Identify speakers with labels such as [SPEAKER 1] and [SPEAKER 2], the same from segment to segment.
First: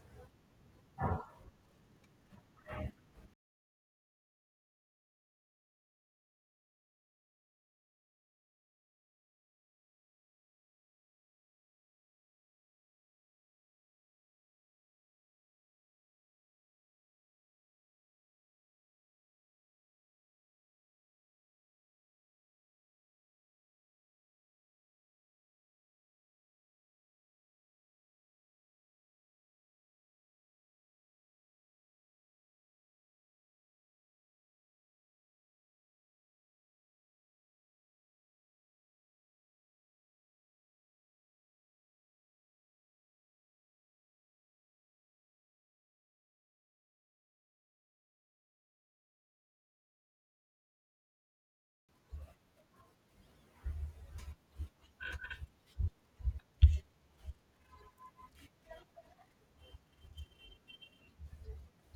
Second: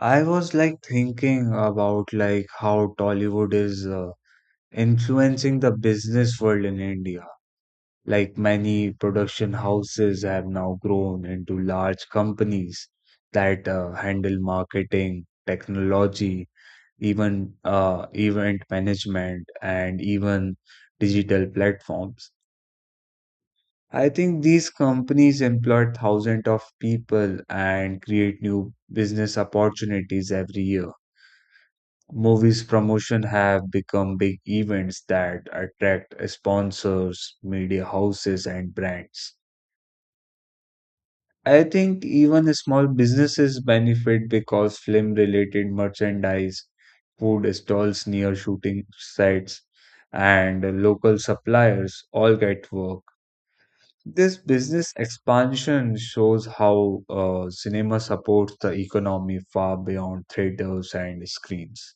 [SPEAKER 1] I was like thinking about like how Tollywood is influencing the business world in India. Like many production houses have now grown into large companies that handle marketing, technology, even event management, and even digital platforms. I think these companies employ thousands of people and create new business opportunities every year. Movies promotion have become big events that attract sponsors, media houses, and brands. I think even small businesses benefit because film related merchandise, food stalls near shooting sites, and local suppliers all get work. This business expansion shows how cinema supports the economy far beyond theaters and screens.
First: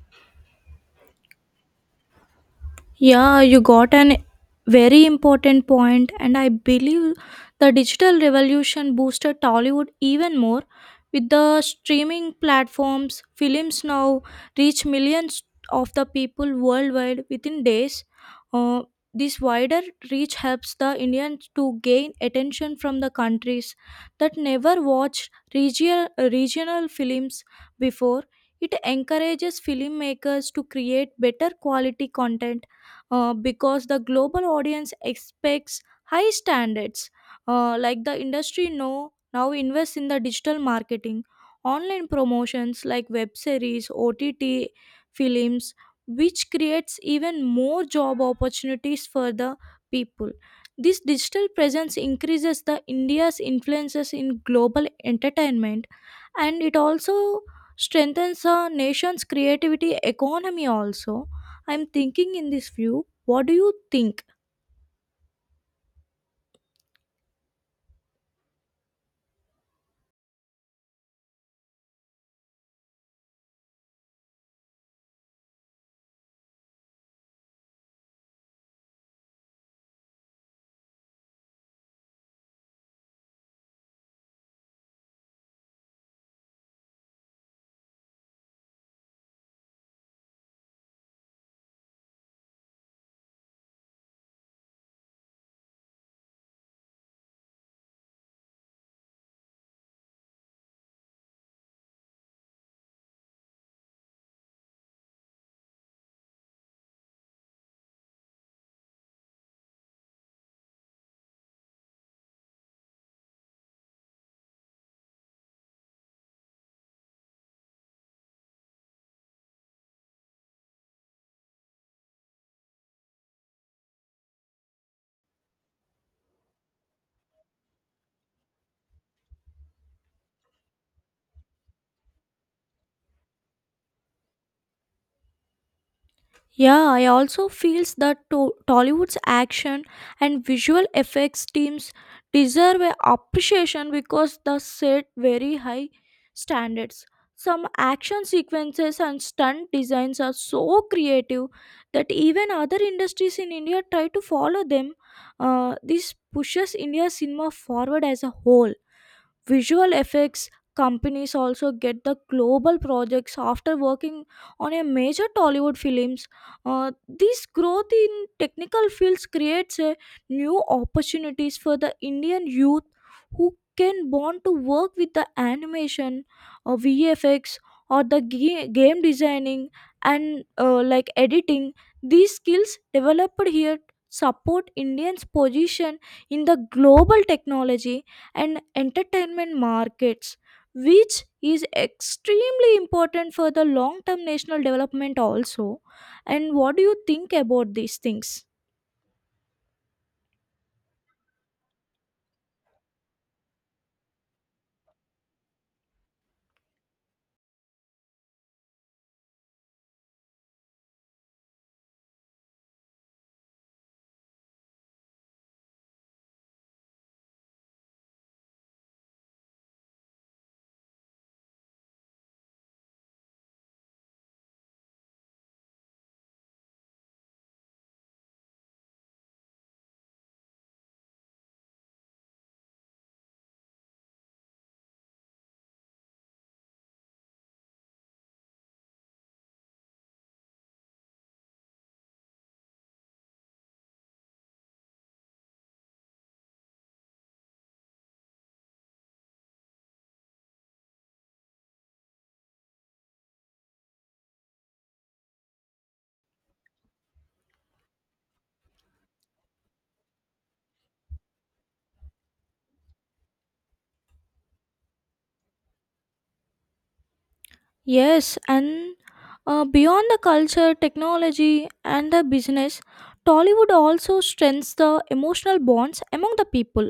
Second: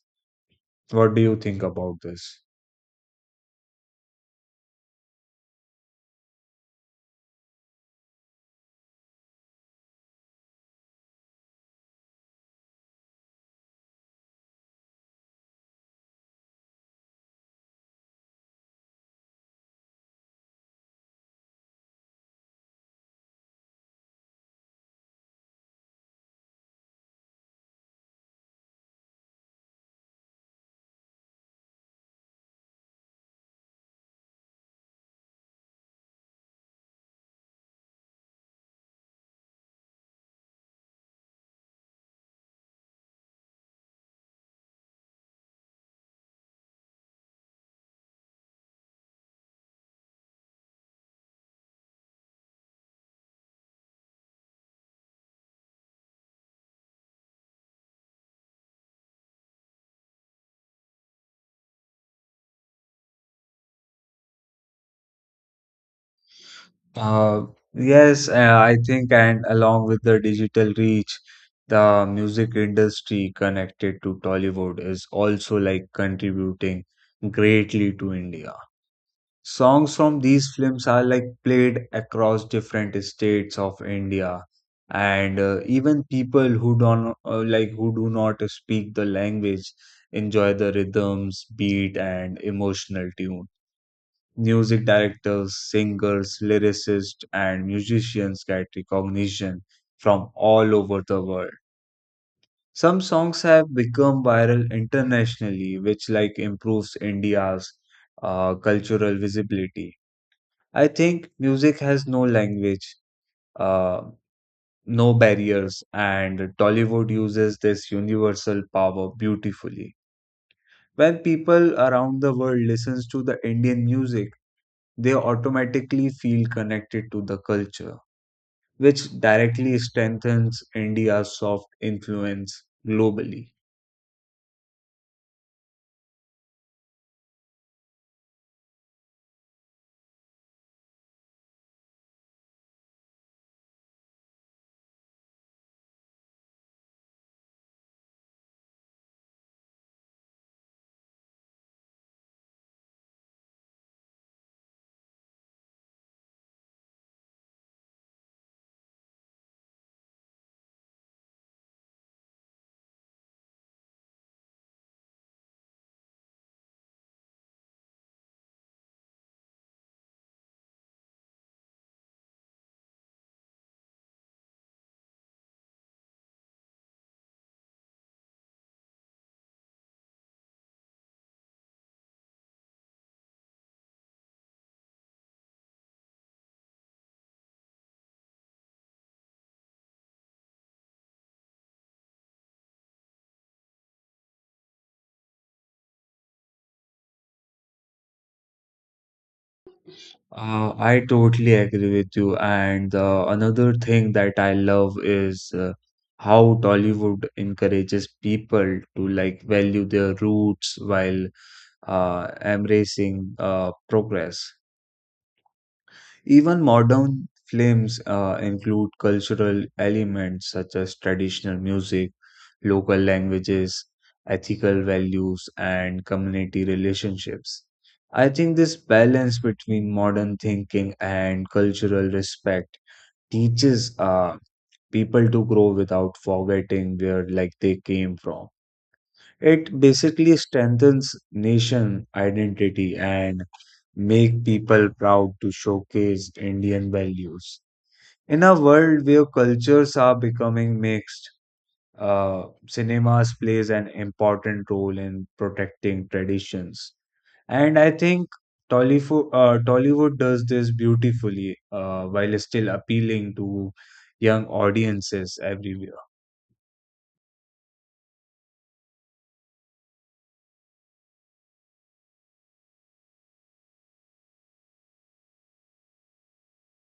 [SPEAKER 1] What do you think about this?
[SPEAKER 2] Yeah, you got an very important point, and I believe the digital revolution boosted Tollywood even more. With the streaming platforms, films now reach millions of the people worldwide within days. Uh, this wider reach helps the Indians to gain attention from the countries that never watched regional films before. It encourages filmmakers to create better quality content because the global audience expects high standards. Like the industry know now invests in the digital marketing, online promotions like web series, OTT films, which creates even more job opportunities for the people. This digital presence increases the India's influences in global entertainment, and it also strengthens a nation's creativity economy also. I'm thinking in this view. What do you think?
[SPEAKER 1] Uh, yes, I think, and along with the digital reach, the music industry connected to Tollywood is also like contributing greatly to India. Songs from these films are like played across different states of India, and even people who don't like who do not speak the language enjoy the rhythms, beat, and emotional tune. Music directors, singers, lyricists, and musicians get recognition from all over the world. Some songs have become viral internationally, which like improves India's cultural visibility. I think music has no language, uh, no barriers, and Tollywood uses this universal power beautifully. When people around the world listens to the Indian music, they automatically feel connected to the culture, which directly strengthens India's soft influence globally.
[SPEAKER 2] Yeah, I also feels that Tollywood's action and visual effects teams deserve a appreciation because they set very high standards. Some action sequences and stunt designs are so creative that even other industries in India try to follow them. This pushes India's cinema forward as a whole. Visual effects companies also get the global projects after working on a major Tollywood films. This growth in technical fields creates a new opportunities for the Indian youth who can want to work with the animation, VFX, or the game designing and like editing. These skills developed here support Indians' position in the global technology and entertainment markets, which is extremely important for the long term national development also. And what do you think about these things?
[SPEAKER 1] I totally agree with you. And another thing that I love is how Tollywood encourages people to like value their roots while embracing progress. Even modern films include cultural elements such as traditional music, local languages, ethical values, and community relationships. I think this balance between modern thinking and cultural respect teaches people to grow without forgetting where like they came from. It basically strengthens nation identity and make people proud to showcase Indian values. In a world where cultures are becoming mixed, cinemas plays an important role in protecting traditions. And I think Tollywood does this beautifully while still appealing to young audiences everywhere.
[SPEAKER 2] Yes, and beyond the culture, technology, and the business, Tollywood also strengthens the emotional bonds among the people.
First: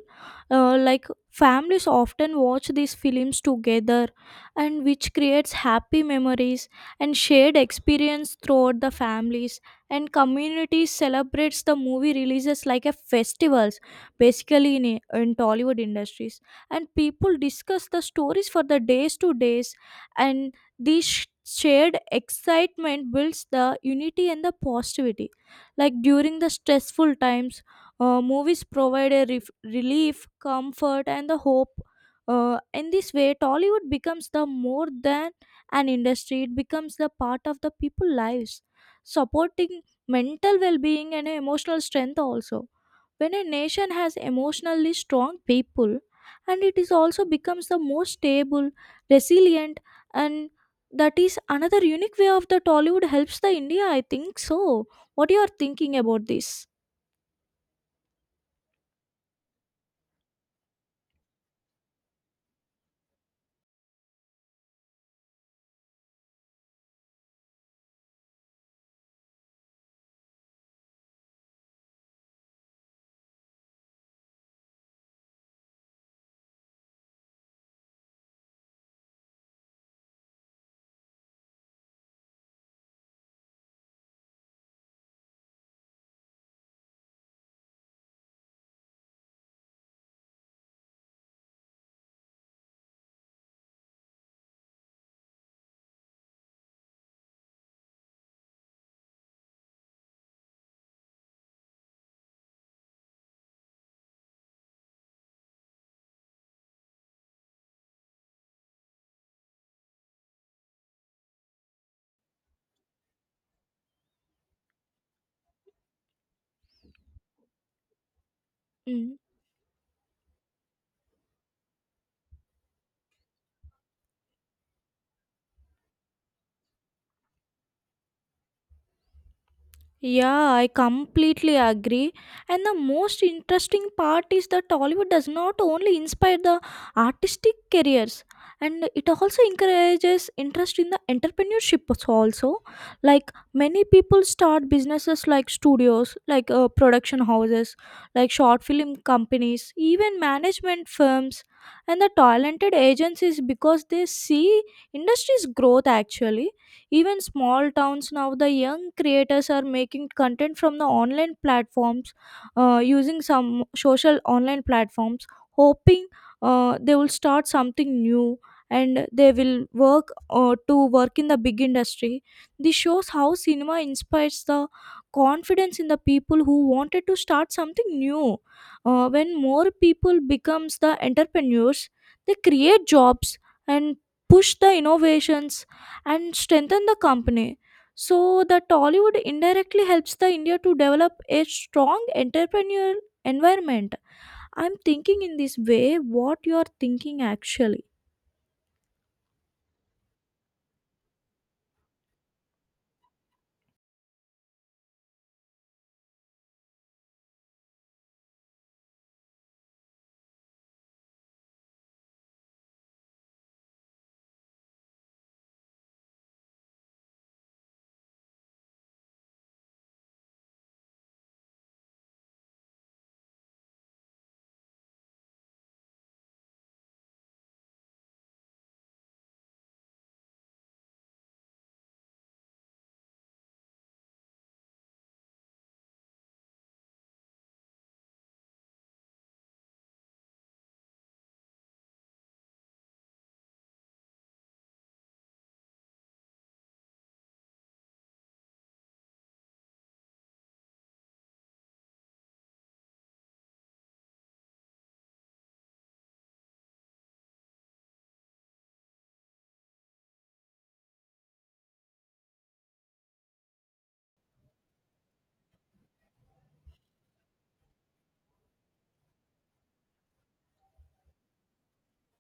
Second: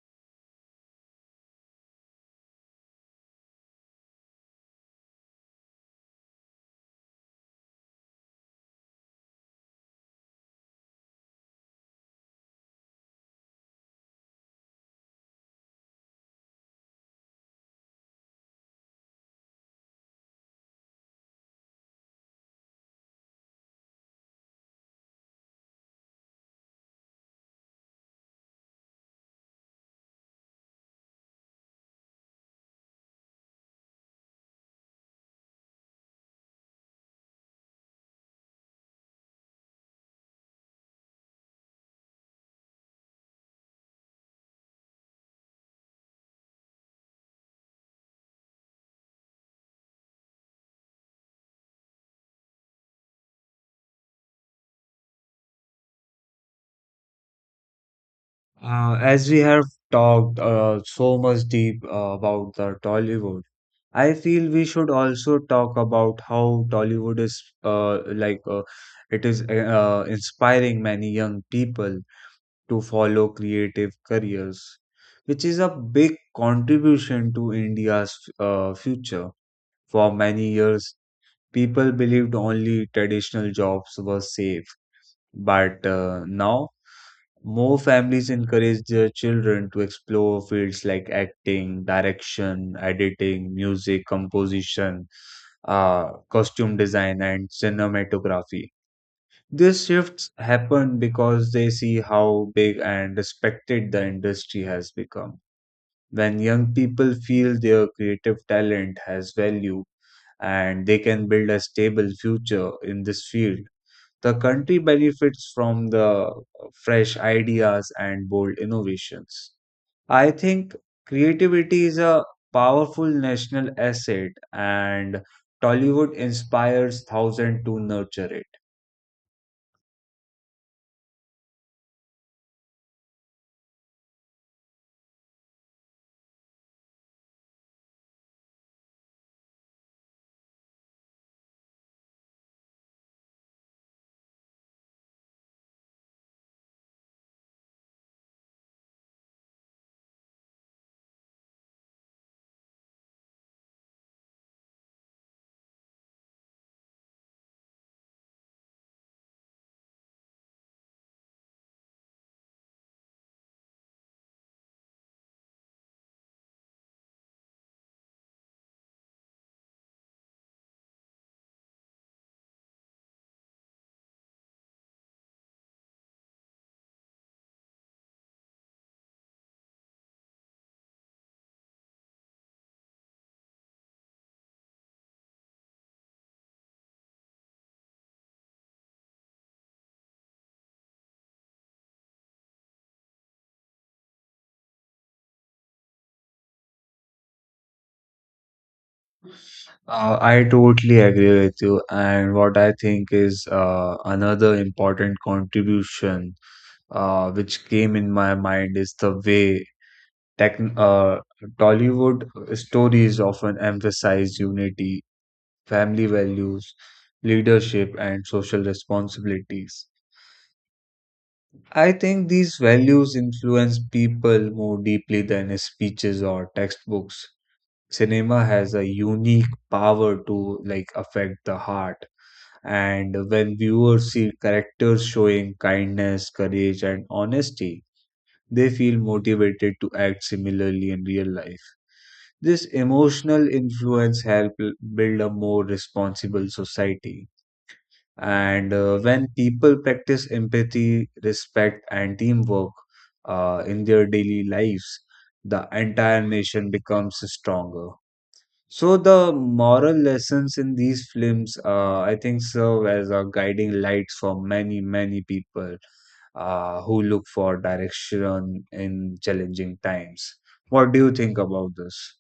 [SPEAKER 2] Like families often watch these films together, and which creates happy memories and shared experience throughout the families. And communities celebrates the movie releases like a festivals, basically in Tollywood industries. And people discuss the stories for the days to days, and this shared excitement builds the unity and the positivity. Like during the stressful times, movies provide a relief, comfort, and the hope. In this way, Tollywood becomes the more than an industry; it becomes the part of the people lives, supporting mental well-being and emotional strength also when a nation has emotionally strong people, and it is also becomes the most stable, resilient, and that is another unique way of the Tollywood helps the India. I think so. What you are thinking about this?
[SPEAKER 1] As we have talked so much deep about the Tollywood, I feel we should also talk about how Tollywood is like it is inspiring many young people to follow creative careers, which is a big contribution to India's future. For many years, people believed only traditional jobs were safe, but now more families encourage their children to explore fields like acting, direction, editing, music, composition, costume design, and cinematography. These shifts happen because they see how big and respected the industry has become. When young people feel their creative talent has value and they can build a stable future in this field, the country benefits from the fresh ideas and bold
[SPEAKER 2] Mm.
[SPEAKER 1] innovations. I think creativity is a powerful national asset and Tollywood inspires thousands to nurture it.
[SPEAKER 2] Yeah, I completely agree. And the most interesting part is that Tollywood does not only inspire the artistic careers, and it also encourages interest in the entrepreneurship also. Like many people start businesses like studios, like production houses, like short film companies, even management firms and the talented agencies, because they see industry's growth actually. Even small towns now, the young creators are making content from the online platforms, using some social online platforms, hoping they will start something new and they will work to work in the big industry. This shows how cinema inspires the confidence in the people who wanted to start something new. When more people becomes the entrepreneurs, they create jobs and push the innovations and strengthen the company. So the Tollywood indirectly helps the India to develop a strong entrepreneurial environment. I'm thinking in this way, what you are thinking actually.
[SPEAKER 1] I totally agree with you. And what I think is another important contribution which came in my mind is the way tech, uh, Tollywood stories often emphasize unity, family values, leadership, and social responsibilities. I think these values influence people more deeply than speeches or textbooks. Cinema has a unique power to like affect the heart. And when viewers see characters showing kindness, courage, and honesty, they feel motivated to act similarly in real life. This emotional influence helps build a more responsible society. And when people practice empathy, respect, and teamwork in their daily lives, the entire nation becomes stronger. So the moral lessons in these films, I think, serve as a guiding lights for many, many people who look for direction in challenging times. What do you think about this?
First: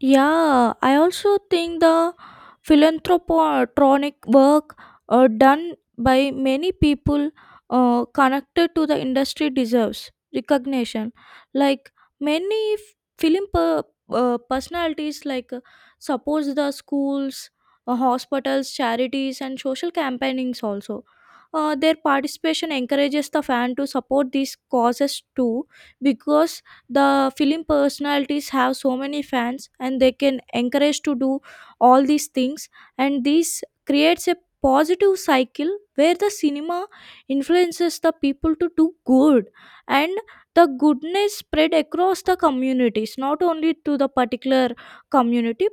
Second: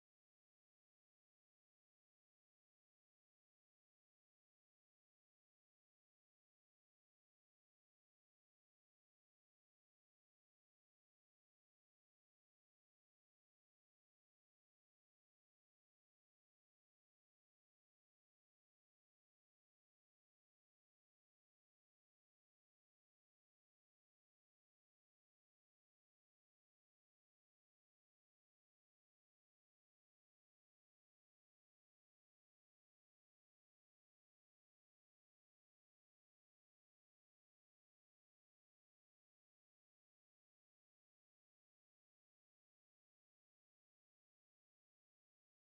[SPEAKER 2] Yeah, I also think the philanthropic work done by many people connected to the industry deserves recognition. Like many film personalities, like suppose the schools, hospitals, charities, and social campaignings also. Their participation encourages the fan to support these causes too, because the film personalities have so many fans and they can encourage to do all these things, and this creates a positive cycle where the cinema influences the people to do good, and the goodness spread across the communities, not only to the particular community,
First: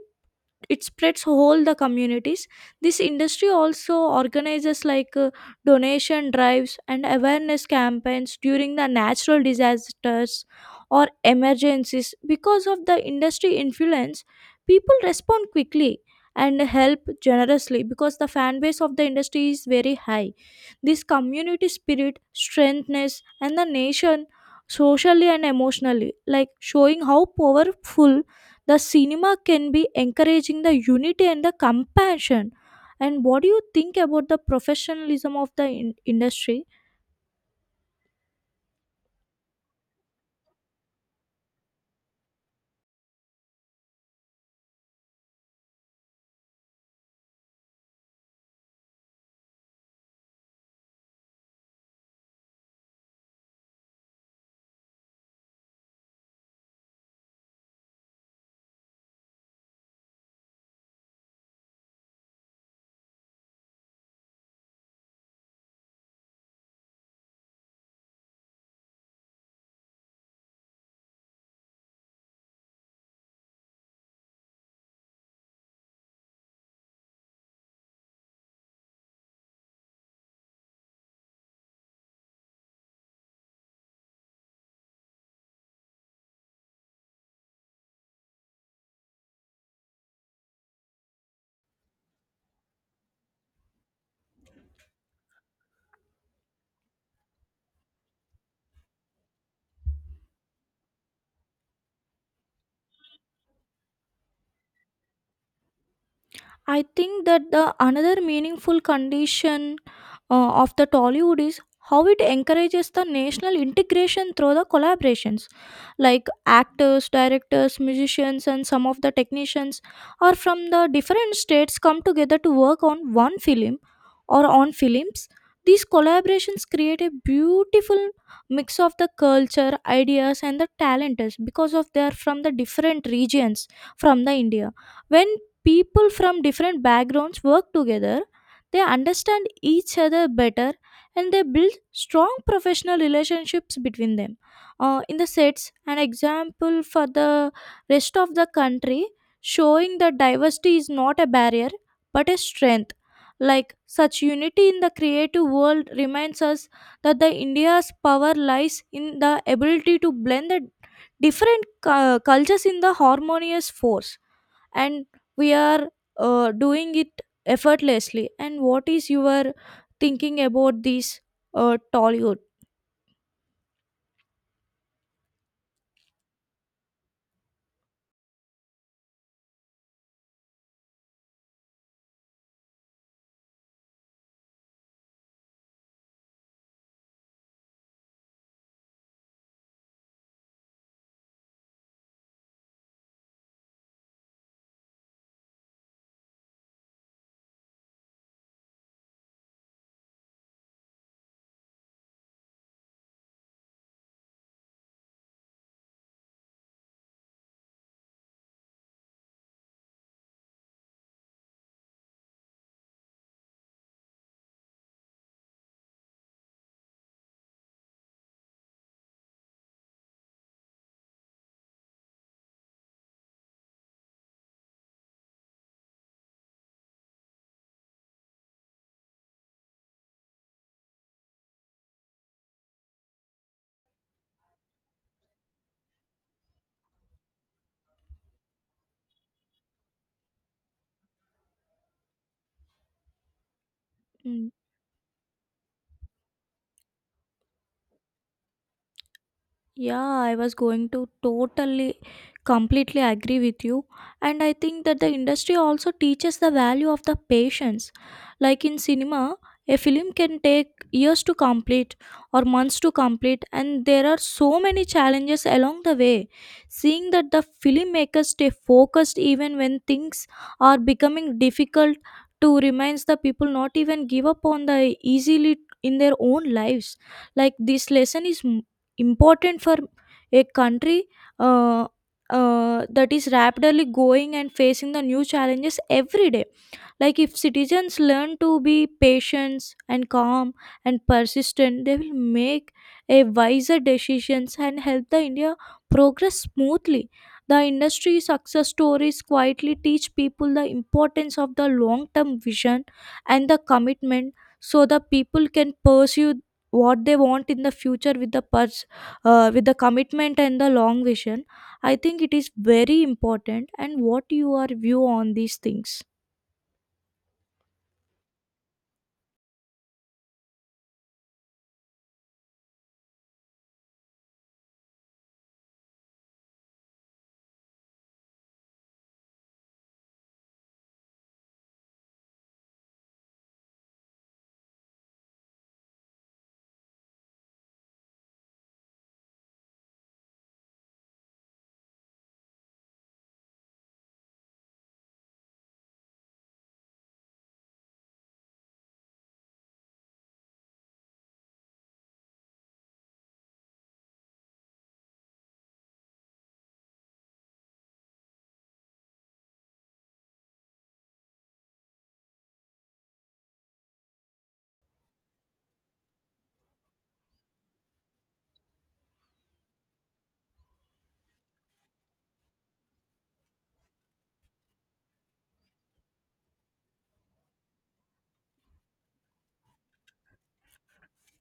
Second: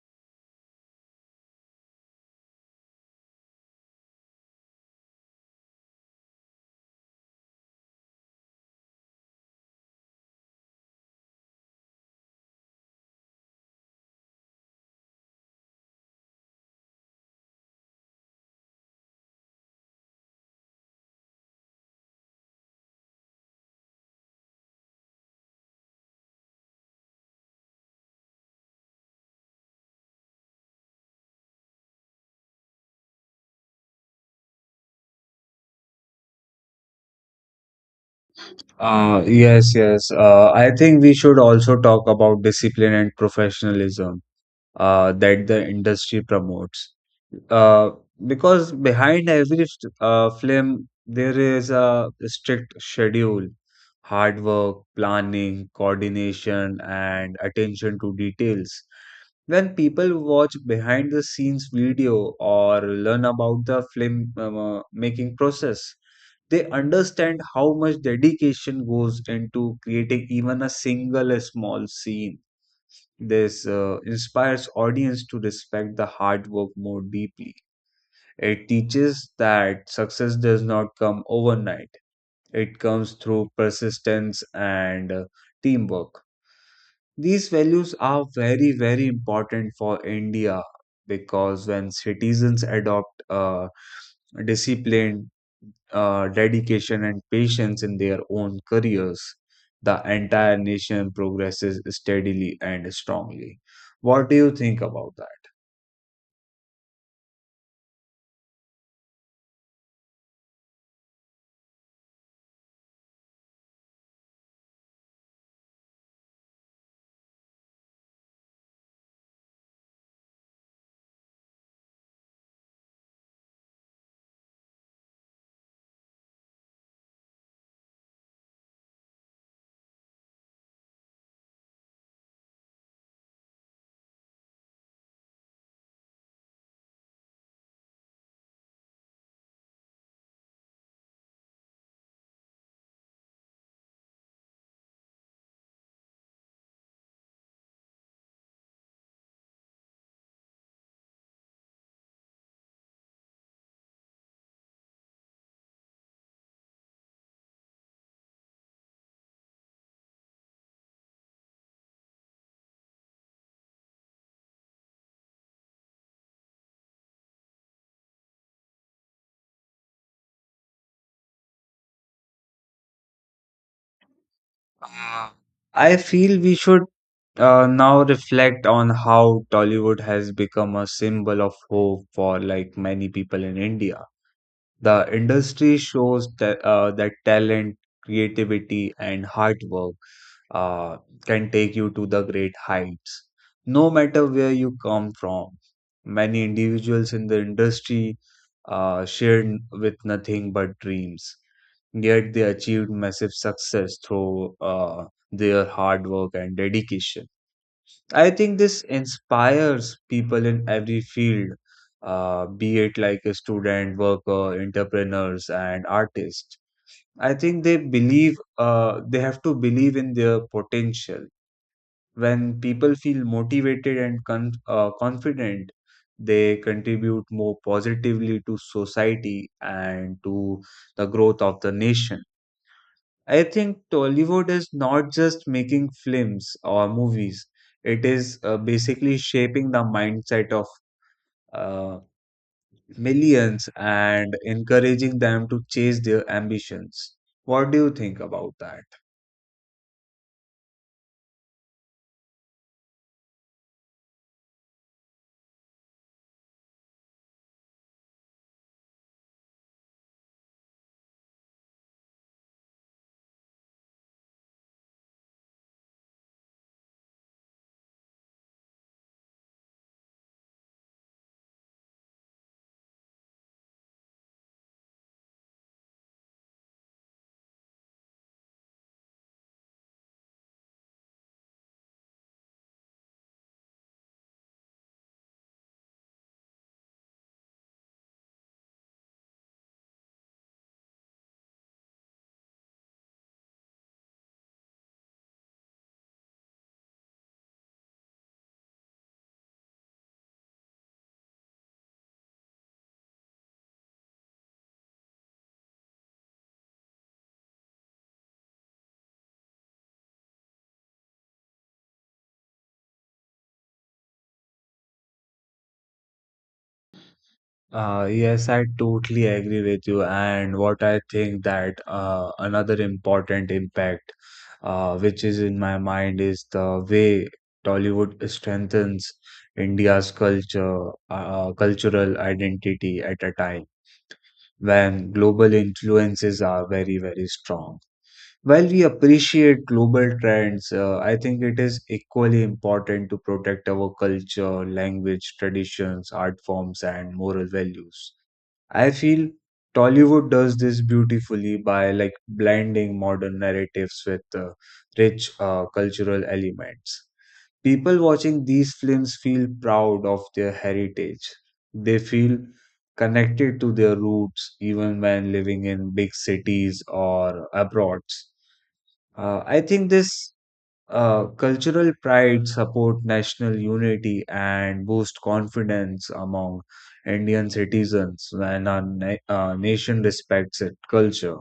[SPEAKER 2] it spreads whole the communities. This industry also organizes like donation drives and awareness campaigns during the natural disasters or emergencies. Because of the industry influence, people respond quickly and help generously because the fan base of the industry is very high. This community spirit strengthens and the nation socially and emotionally, like showing how powerful the cinema can be encouraging the unity and the compassion. And what do you think about the professionalism of the industry?
[SPEAKER 1] Yes, yes. I think we should also talk about discipline and professionalism that the industry promotes. Uh, because behind every film, there is a strict schedule, hard work, planning, coordination, and attention to details. When people watch behind the scenes video or learn about the film making process, they understand how much dedication goes into creating even a single small scene. This inspires audience to respect the hard work more deeply. It teaches that success does not come overnight. It comes through persistence and teamwork. These values are very, very important for India because when citizens adopt discipline, dedication, and patience in their own careers, the entire nation progresses steadily and strongly. What do you think about that?
[SPEAKER 2] I think that the another meaningful condition of the Tollywood is how it encourages the national integration through the collaborations. Like actors, directors, musicians, and some of the technicians are from the different states, come together to work on one film or on films. These collaborations create a beautiful mix of the culture, ideas, and the talents, because of they are from the different regions from the India. When people from different backgrounds work together, they understand each other better and they build strong professional relationships between them. In the sets, an example for the rest of the country, showing that diversity is not a barrier but a strength. Like such unity in the creative world reminds us that the India's power lies in the ability to blend the different cultures in the harmonious force, and we are doing it effortlessly. And what is your thinking about this tollywood?
[SPEAKER 1] Uh, I feel we should now reflect on how Tollywood has become a symbol of hope for like many people in India. The industry shows that, that talent, creativity, and hard work uh, can take you to the great heights, no matter where you come from. Many individuals in the industry shared with nothing but dreams, yet they achieved massive success through their hard work and dedication. I think this inspires people in every field, be it like a student, worker, entrepreneurs, and artists. I think they believe they have to believe in their potential. When people feel motivated and confident, they contribute more positively to society and to the growth of the nation. I think Tollywood is not just making films or movies. It is basically shaping the mindset of uh, millions and
[SPEAKER 2] Hmm.
[SPEAKER 1] encouraging them to chase their ambitions. What do you think about that?
[SPEAKER 2] Yeah, I was going to totally, completely agree with you. And I think that the industry also teaches the value of the patience. Like in cinema, a film can take years to complete or months to complete, and there are so many challenges along the way. Seeing that the filmmakers stay focused even when things are becoming difficult to reminds the people not even give up on the easily in their own lives. Like this lesson is important for a country, uh, that is rapidly going and facing the new challenges every day. Like if citizens learn to be patient and calm and persistent, they will make a wiser decisions and help the India progress smoothly. The industry success stories quietly teach people the importance of the long-term vision and the commitment, so the people can pursue what they want in the future with the with the commitment and the long vision. I think it is very important, and what your view on these things?
[SPEAKER 1] Yes, I totally agree with you. And what I think that another important impact, which is in my mind, is the way Tollywood strengthens India's cultural identity at a time when global influences are very, very strong. While we appreciate global trends, I think it is equally important to protect our culture, language, traditions, art forms, and moral values. I feel Tollywood does this beautifully by like blending modern narratives with rich cultural elements. People watching these films feel proud of their heritage. They feel connected to their roots even when living in big cities or abroad. I think this cultural pride support national unity and boost confidence among Indian citizens when our nation respects its culture.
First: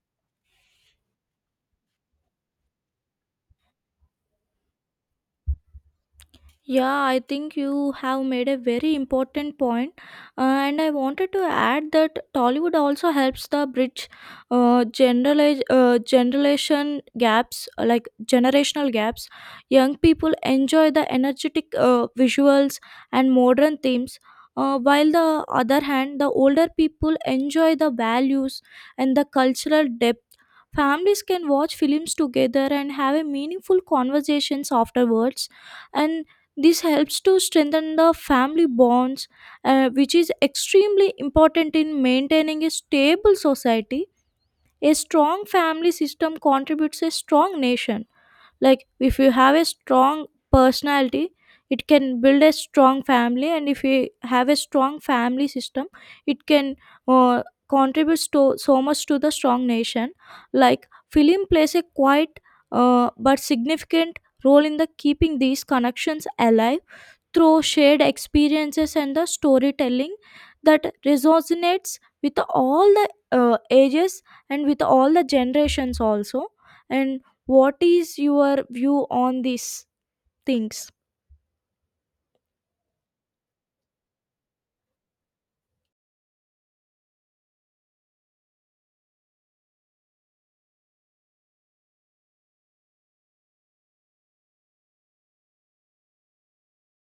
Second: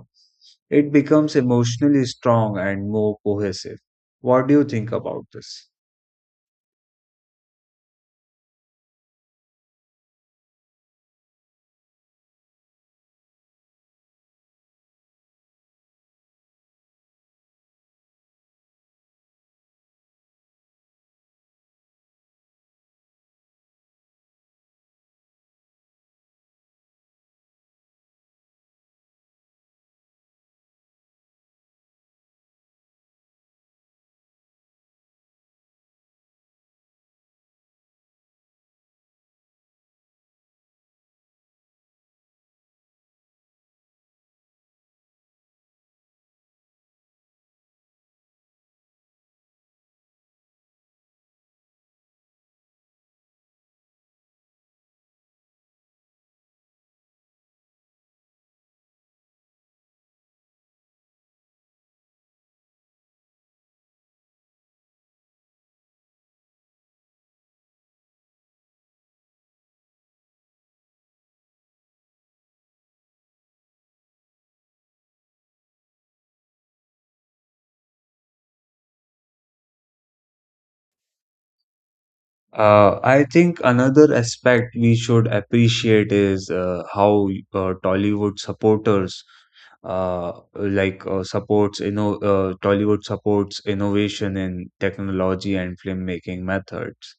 [SPEAKER 1] It becomes emotionally strong and more cohesive. What do you think about this?
[SPEAKER 2] Yeah, I think you have made a very important point. And I wanted to add that Tollywood also helps the bridge generalize generation gaps, like generational gaps. Young people enjoy the energetic visuals and modern themes, while the other hand, the older people enjoy the values and the cultural depth. Families can watch films together and have a meaningful conversations afterwards, and this helps to strengthen the family bonds, which is extremely important in maintaining a stable society. A strong family system contributes a strong nation. Like if you have a strong personality, it can build a strong family, and if you have a strong family system, it can uh, contributes to so much to the strong nation. Like film plays a quite but significant role in the keeping these connections alive through shared experiences and the storytelling that resonates with all the ages and with all the generations also. And what is your view on these things?
[SPEAKER 1] I think another aspect we should appreciate is how Tollywood supporters supports you know Tollywood supports innovation in technology and filmmaking methods.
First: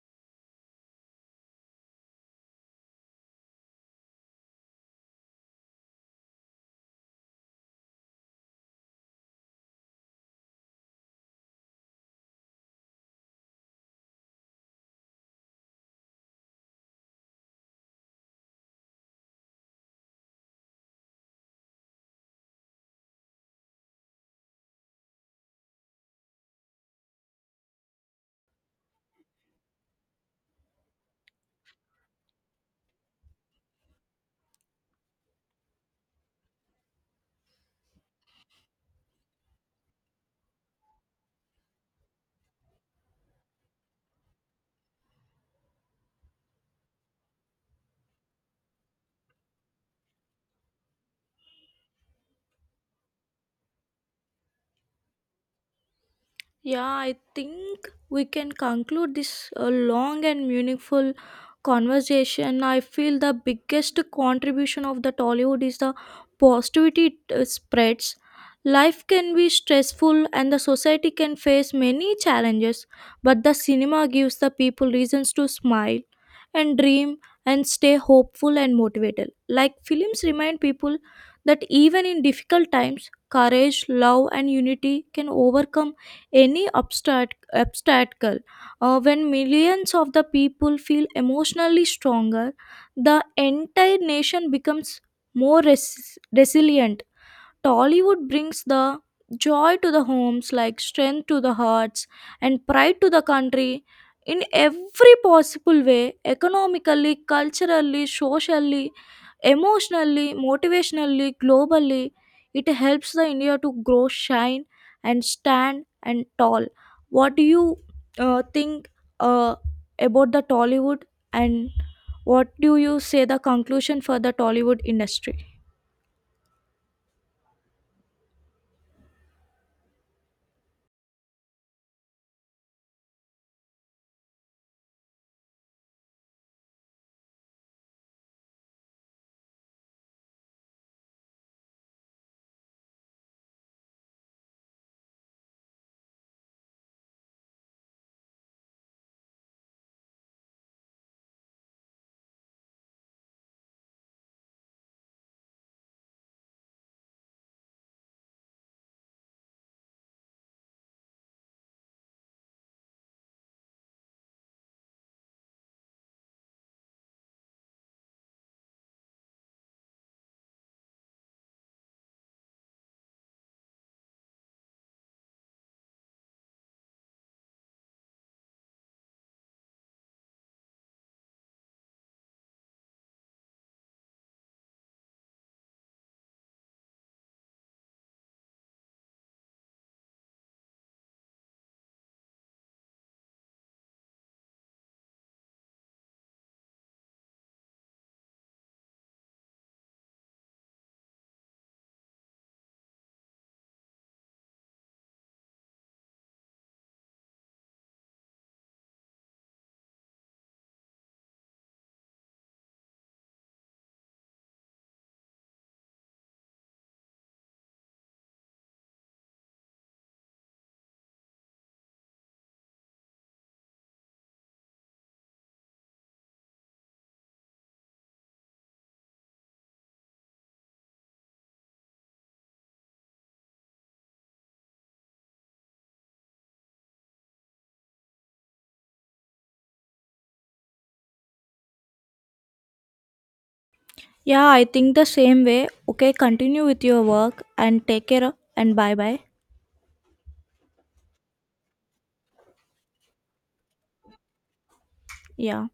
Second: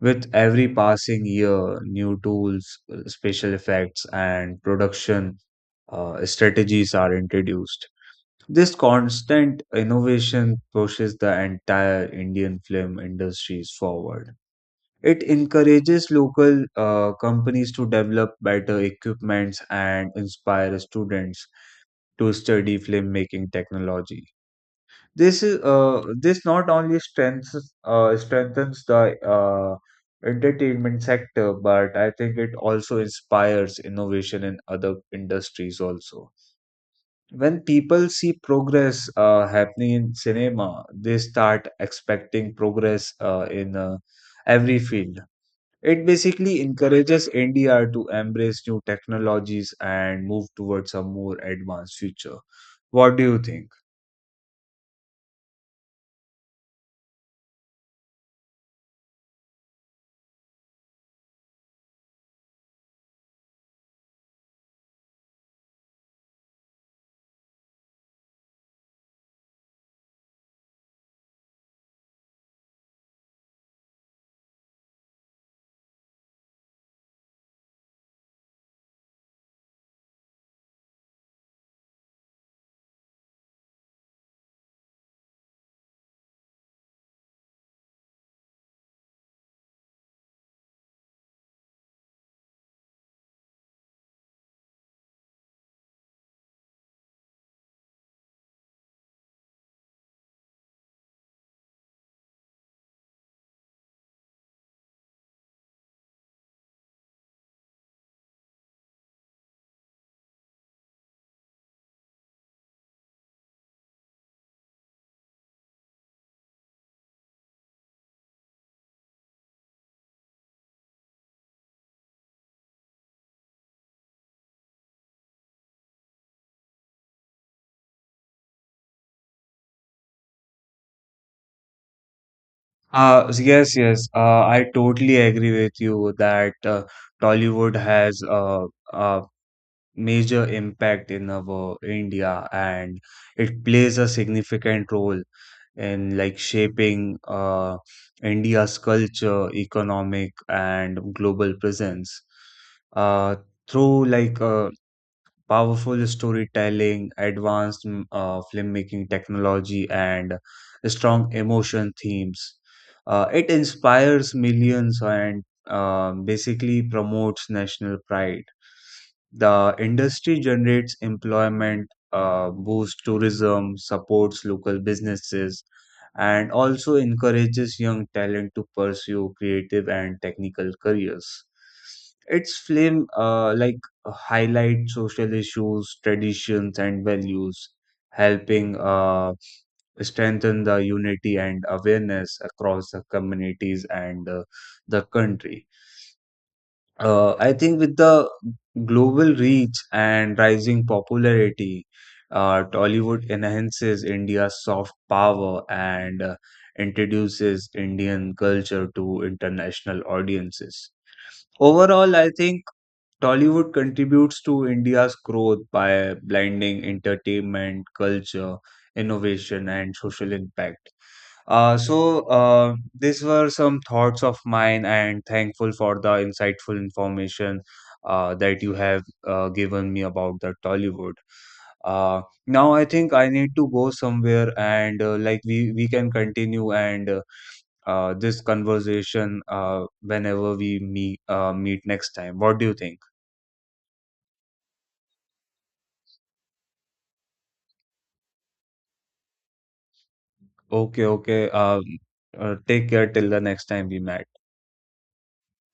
[SPEAKER 1] With every passing year, new tools, special effects, and production strategies are introduced. This constant innovation pushes the entire Indian film industries forward. It encourages local companies to develop better equipments and inspire students to study filmmaking technology. This not only strengthens the entertainment sector, but I think it also inspires innovation in other industries also. When people see progress happening in cinema, they start expecting progress in every field. It basically encourages NDR to embrace new technologies and move towards a more advanced future. What do you think?
[SPEAKER 2] Yeah, I think we can conclude this long and meaningful conversation. I feel the biggest contribution of the Tollywood is the positivity it spreads. Life can be stressful and the society can face many challenges, but the cinema gives the people reasons to smile and dream and stay hopeful and motivated. Like films remind people that even in difficult times, courage, love, and unity can overcome any obstacle. When millions of the people feel emotionally stronger, the entire nation becomes more resilient. Tollywood brings the joy to the homes, like strength to the hearts, and pride to the country in every possible way: economically, culturally, socially, emotionally, motivationally, globally. It helps the India to grow, shine, and stand and tall. What do you think uh, about the Tollywood, and what do you say the conclusion for the Tollywood industry?
[SPEAKER 1] Yes, yes. I totally agree with you that Tollywood has a major impact in our India and it plays a significant role in like shaping India's culture, economic, and global presence. Uh, Through like powerful storytelling, advanced filmmaking technology, and strong emotion themes. It inspires millions and basically promotes national pride. The industry generates employment, boosts tourism, supports local businesses, and also encourages young talent to pursue creative and technical careers. Its film like highlight social issues, traditions, and values, helping strengthen the unity and awareness across the communities and the country. I think with the global reach and rising popularity, Tollywood enhances India's soft power and introduces Indian culture to international audiences. Overall, I think Tollywood contributes to India's growth by blending entertainment, culture, innovation, and social impact. So, these were some thoughts of mine, and thankful for the insightful information that you have given me about the Tollywood. Uh, Now, I think I need to go somewhere, and like we can continue and this conversation whenever we meet next time. What do you think?
[SPEAKER 2] Yeah, I think the same way. Okay, continue with your work and take care and bye bye.
[SPEAKER 1] Okay, okay. Take care till the next time we met.
[SPEAKER 2] Yeah.